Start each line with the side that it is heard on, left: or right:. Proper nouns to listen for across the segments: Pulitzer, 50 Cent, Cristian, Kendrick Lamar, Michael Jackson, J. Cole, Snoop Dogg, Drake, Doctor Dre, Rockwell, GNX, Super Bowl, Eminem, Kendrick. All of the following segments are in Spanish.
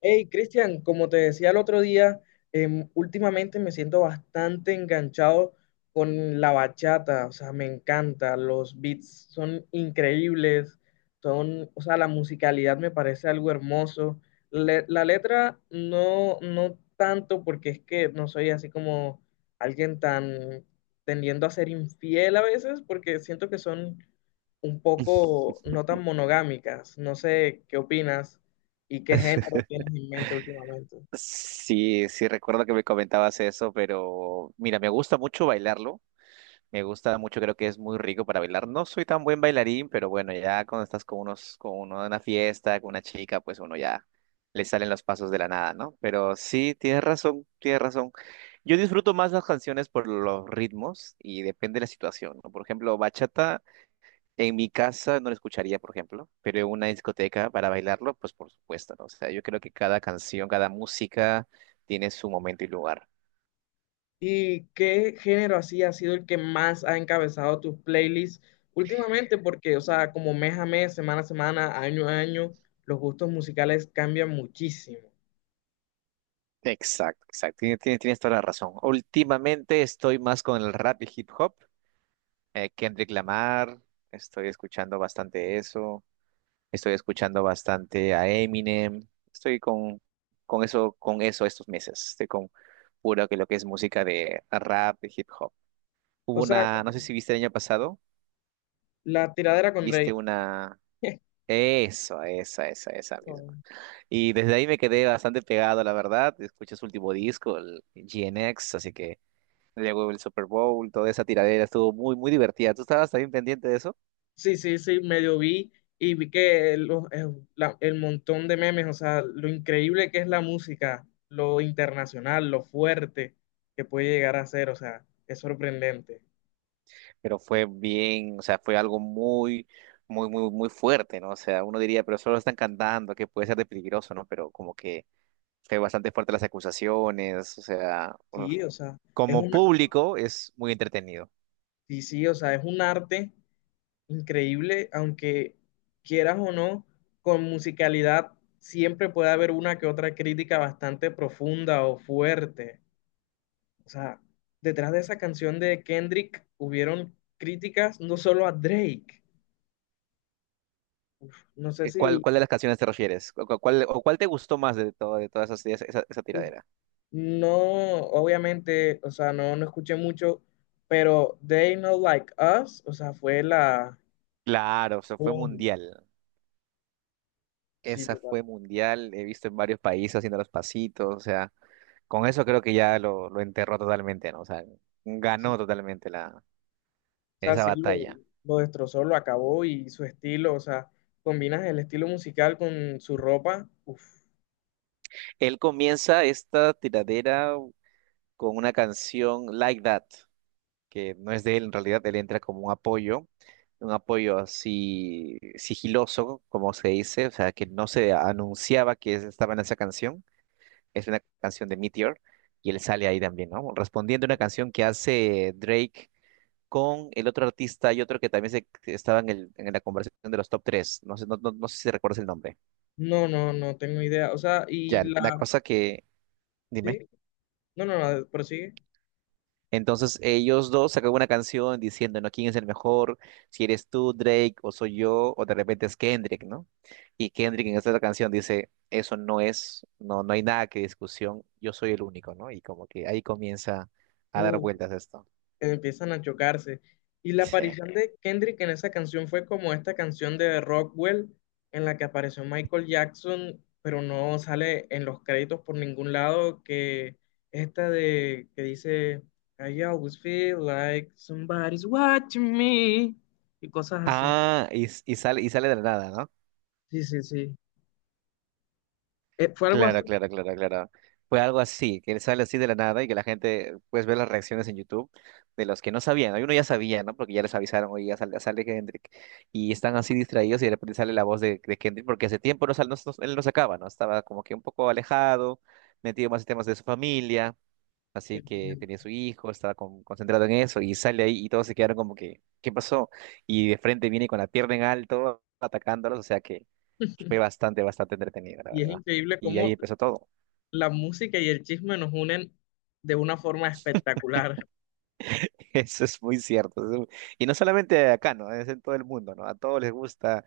left: Hey, Cristian, como te decía el otro día, últimamente me siento bastante enganchado con la bachata, o sea, me encanta, los beats son increíbles, o sea, la musicalidad me parece algo hermoso. La letra no, no tanto porque es que no soy así como alguien tan tendiendo a ser infiel a veces, porque siento que son un poco no tan monogámicas, no sé qué opinas. ¿Y qué género tienes en mente últimamente?
right: Sí, sí, recuerdo que me comentabas eso, pero mira, me gusta mucho bailarlo. Me gusta mucho, creo que es muy rico para bailar. No soy tan buen bailarín, pero bueno, ya cuando estás con unos, con uno en una fiesta, con una chica, pues uno ya le salen los pasos de la nada, ¿no? Pero sí, tienes razón, tienes razón. Yo disfruto más las canciones por los ritmos y depende de la situación, ¿no? Por ejemplo, bachata. En mi casa no lo escucharía, por ejemplo, pero en una discoteca para bailarlo, pues por supuesto, ¿no? O sea, yo creo que cada canción, cada música tiene su momento y lugar.
left: ¿Y qué género así ha sido el que más ha encabezado tus playlists últimamente? Porque, o sea, como mes a mes, semana a semana, año a año, los gustos musicales cambian muchísimo.
right: Exacto, exacto. Tienes toda la razón. Últimamente estoy más con el rap y hip hop. Kendrick Lamar, estoy escuchando bastante eso. Estoy escuchando bastante a Eminem. Estoy con eso estos meses. Estoy con puro que lo que es música de rap y hip hop. Hubo
left: O sea,
right: una, no
left: como
right: sé si viste el año pasado.
left: la tiradera con
right: viste
left: Drake.
right: una... Eso, esa, esa, esa
left: No.
right: misma. Y desde ahí me quedé bastante pegado, la verdad. Escuché su último disco, el GNX, así que luego el Super Bowl, toda esa tiradera estuvo muy, muy divertida. Tú estabas también pendiente de eso,
left: Sí, sí, sí, medio vi y vi que el montón de memes, o sea, lo increíble que es la música, lo internacional, lo fuerte que puede llegar a ser, o sea, es sorprendente.
right: pero fue bien, o sea, fue algo muy, muy, muy, muy fuerte, ¿no? O sea, uno diría, pero solo están cantando, que puede ser de peligroso, ¿no? Pero como que fue bastante fuerte las acusaciones, o sea, uf,
left: Sí, o sea, es El
right: como
left: una,
right: público es muy entretenido.
left: sí, sí, o sea, es un arte increíble, aunque quieras o no, con musicalidad siempre puede haber una que otra crítica bastante profunda o fuerte. O sea, detrás de esa canción de Kendrick hubieron críticas no solo a Drake. No sé
right: Eh,
left: si,
right: ¿Cuál, cuál de las canciones te refieres? ¿Cuál, o cuál te gustó más de todas esas, esa tiradera?
left: no, obviamente, o sea, no, no escuché mucho, pero They Not Like Us, o sea, fue la...
right: Claro, o sea, fue
left: Boom.
right: mundial.
left: Sí,
right: Esa
left: total.
right: fue mundial. He visto en varios países haciendo los pasitos. O sea, con eso creo que ya lo enterró totalmente, ¿no? O sea, ganó totalmente
left: O sea,
right: esa
left: sí, lo,
right: batalla.
left: lo destrozó, lo acabó y su estilo, o sea, combinas el estilo musical con su ropa. Uf,
right: Él comienza esta tiradera con una canción Like That. Que no es de él, en realidad él entra como un apoyo así sigiloso, como se dice, o sea, que no se anunciaba que estaba en esa canción, es una canción de Meteor, y él sale ahí también, ¿no? Respondiendo a una canción que hace Drake con el otro artista y otro que también que estaba en, en la conversación de los top tres, no sé, no, no, no sé si recuerdas el nombre.
left: no, no, no tengo idea. O sea, y
right: Ya, la
left: la...
right: cosa que,
left: Sí,
right: dime.
left: no, no, no, prosigue.
right: Entonces ellos dos sacan una canción diciendo, ¿no? ¿Quién es el mejor? Si eres tú, Drake, o soy yo, o de repente es Kendrick, ¿no? Y Kendrick en esta otra canción dice, eso no es, no, no hay nada que discusión, yo soy el único, ¿no? Y como que ahí comienza a dar
left: Uf.
right: vueltas esto.
left: Empiezan a chocarse. Y la
right: Sí.
left: aparición de Kendrick en esa canción fue como esta canción de Rockwell en la que apareció Michael Jackson, pero no sale en los créditos por ningún lado, que esta de que dice I always feel like somebody's watching me y cosas así.
right: Ah, y sale de la nada, ¿no?
left: Sí, sí, sí. Fue algo así.
right: Claro, claro, claro, claro. Fue algo así, que sale así de la nada y que la gente pues ve las reacciones en YouTube de los que no sabían. Algunos ya sabían, ¿no? Porque ya les avisaron, oye, ya sale Kendrick. Y están así distraídos y de repente sale la voz de Kendrick, porque hace tiempo no, él no sacaba, ¿no? Estaba como que un poco alejado, metido más en temas de su familia. Así que tenía su hijo, estaba concentrado en eso y sale ahí y todos se quedaron como que, ¿qué pasó? Y de frente viene con la pierna en alto atacándolos, o sea que fue bastante, bastante entretenido, la
left: Y es
right: verdad.
left: increíble
right: Y ahí
left: cómo
right: empezó todo.
left: la música y el chisme nos unen de una forma espectacular.
right: Eso es muy cierto. Y no solamente acá, ¿no? Es en todo el mundo, ¿no? A todos les gusta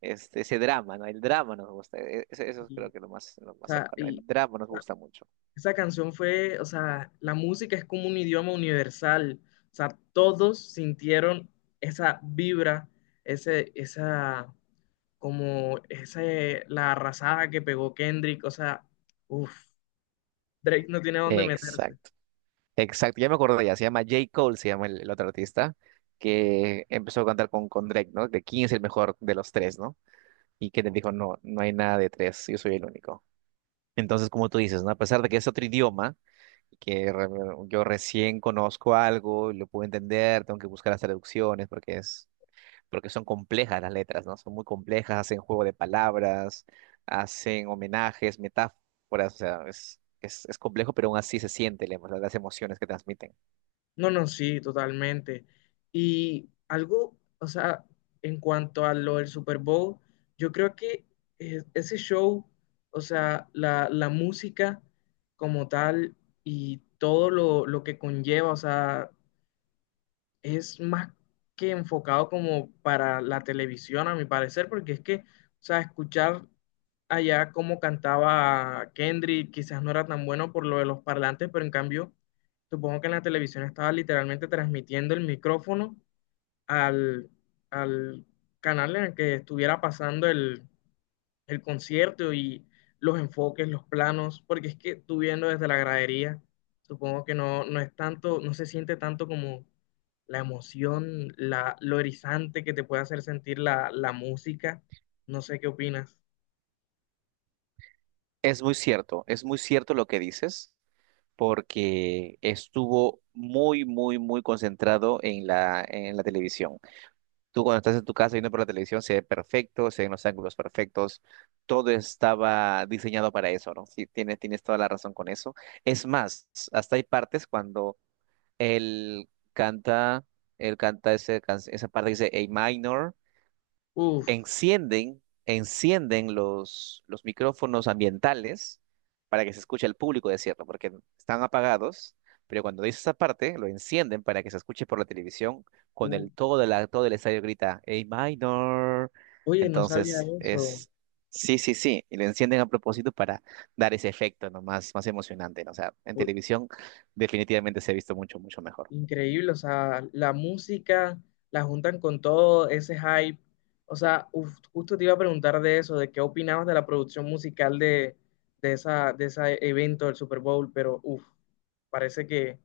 right: ese drama, ¿no? El drama nos gusta. Eso, eso
left: Y,
right: creo que es lo
left: o
right: más
left: sea,
right: cercano. El drama nos gusta mucho.
left: esa canción fue, o sea, la música es como un idioma universal. O sea, todos sintieron esa vibra, ese, esa, como, ese, la arrasada que pegó Kendrick. O sea, uff, Drake no tiene dónde meter.
right: Exacto. Exacto, ya me acordé, ya se llama J. Cole, se llama el otro artista, que empezó a cantar con Drake, ¿no? De quién es el mejor de los tres, ¿no? Y que le dijo, no, no hay nada de tres, yo soy el único. Entonces, como tú dices, ¿no? A pesar de que es otro idioma, que re- yo recién conozco algo, y lo puedo entender, tengo que buscar las traducciones porque son complejas las letras, ¿no? Son muy complejas, hacen juego de palabras, hacen homenajes, metáforas, o sea, es complejo, pero aún así se siente las emociones que transmiten.
left: No, no, sí, totalmente. Y algo, o sea, en cuanto a lo del Super Bowl, yo creo que ese show, o sea, la música como tal y todo lo que conlleva, o sea, es más que enfocado como para la televisión, a mi parecer, porque es que, o sea, escuchar allá cómo cantaba Kendrick quizás no era tan bueno por lo de los parlantes, pero en cambio, supongo que en la televisión estaba literalmente transmitiendo el micrófono al, al canal en el que estuviera pasando el concierto y los enfoques, los planos, porque es que tú viendo desde la gradería, supongo que no, no es tanto, no se siente tanto como la emoción, lo erizante que te puede hacer sentir la música. No sé qué opinas.
right: Es muy cierto lo que dices, porque estuvo muy, muy, muy concentrado en la televisión. Tú cuando estás en tu casa viendo por la televisión se ve perfecto, se ven los ángulos perfectos, todo estaba diseñado para eso, ¿no? Sí, tienes toda la razón con eso. Es más, hasta hay partes cuando él canta, él canta esa parte que dice A minor.
left: Uf,
right: Encienden los micrófonos ambientales para que se escuche al público decirlo, porque están apagados, pero cuando dice esa parte, lo encienden para que se escuche por la televisión, con
left: uf.
right: el todo, la, todo el estadio grita, A minor.
left: Oye, no sabía
right: Entonces
left: eso.
right: sí, sí, sí, y lo encienden a propósito para dar ese efecto, ¿no? Más, más emocionante, ¿no? O sea, en televisión definitivamente se ha visto mucho, mucho mejor.
left: Increíble, o sea, la música la juntan con todo ese hype. O sea, uf, justo te iba a preguntar de eso, de qué opinabas de la producción musical de esa, de ese evento del Super Bowl, pero uf, parece que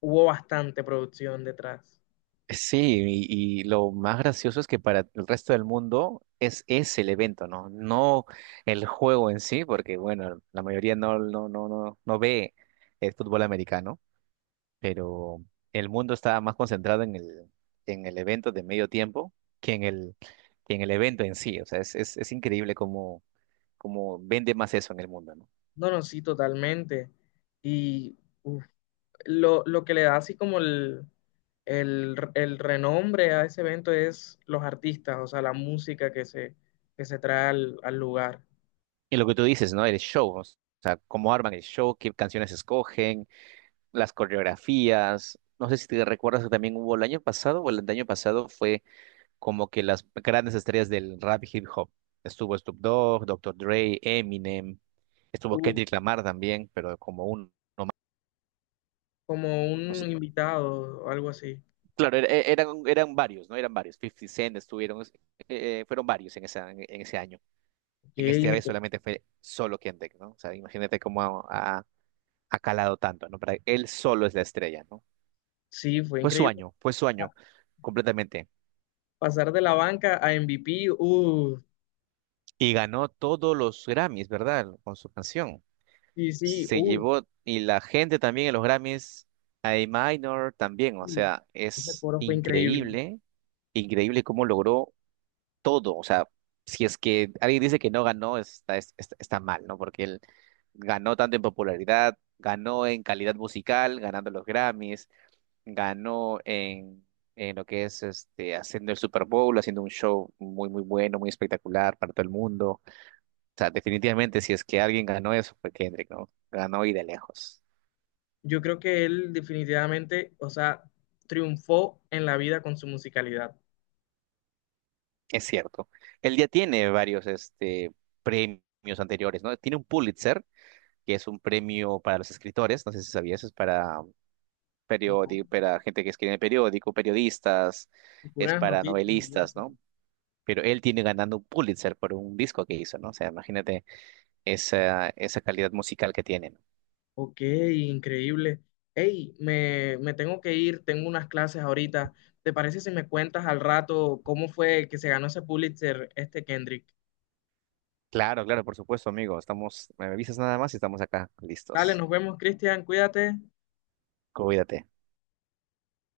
left: hubo bastante producción detrás.
right: Sí, y lo más gracioso es que para el resto del mundo es ese el evento, ¿no? No el juego en sí, porque bueno, la mayoría no, no, no, no, no ve el fútbol americano, pero el mundo está más concentrado en el evento de medio tiempo que que en el evento en sí. O sea, es increíble cómo vende más eso en el mundo, ¿no?
left: No, no, sí, totalmente. Y uf, lo que le da así como el renombre a ese evento es los artistas, o sea, la música que se trae al lugar.
right: Y lo que tú dices, ¿no? El show, o sea, cómo arman el show, qué canciones escogen las coreografías. No sé si te recuerdas que también hubo el año pasado o el año pasado fue como que las grandes estrellas del rap y hip hop. Estuvo Snoop Dogg, Doctor Dre, Eminem, estuvo
left: Uf,
right: Kendrick Lamar también, pero como un...
left: como
right: O
left: un
right: sea,
left: invitado o algo así.
right: claro, eran varios, ¿no? Eran varios. 50 Cent estuvieron, fueron varios en ese año.
left: Ok,
right: En este vez solamente fue solo Kendrick, ¿no? O sea, imagínate cómo ha calado tanto, ¿no? Para él solo es la estrella, ¿no?
left: sí, fue increíble.
right: Fue su
left: Ah,
right: año completamente.
left: pasar de la banca a MVP,
right: Y ganó todos los Grammys, ¿verdad? Con su canción.
left: sí, sí,
right: Se llevó, y la gente también en los Grammys, A Minor también, o
left: sí.
right: sea,
left: Ese
right: es
left: coro fue increíble.
right: increíble, increíble cómo logró todo. O sea, si es que alguien dice que no ganó, está mal, ¿no? Porque él ganó tanto en popularidad, ganó en calidad musical, ganando los Grammys, ganó en lo que es este, haciendo el Super Bowl, haciendo un show muy, muy bueno, muy espectacular para todo el mundo. O sea, definitivamente, si es que alguien ganó eso, fue Kendrick, ¿no? Ganó y de lejos.
left: Yo creo que él definitivamente, o sea, triunfó en la vida con su musicalidad.
right: Es cierto. Él ya tiene varios este, premios anteriores, ¿no? Tiene un Pulitzer, que es un premio para los escritores, no sé si sabías, es para
left: ¿No?
right: periódico, para gente que escribe en el periódico, periodistas,
left: Y
right: es
left: puras
right: para
left: noticias y
right: novelistas,
left: eso.
right: ¿no? Pero él tiene ganando un Pulitzer por un disco que hizo, ¿no? O sea, imagínate esa calidad musical que tienen.
left: Ok, increíble. Hey, me tengo que ir, tengo unas clases ahorita. ¿Te parece si me cuentas al rato cómo fue que se ganó ese Pulitzer, este Kendrick?
right: Claro, claro, por supuesto, amigo. Estamos, me avisas nada más y estamos acá,
left: Dale,
right: listos.
left: nos vemos, Cristian, cuídate.
right: Cuídate.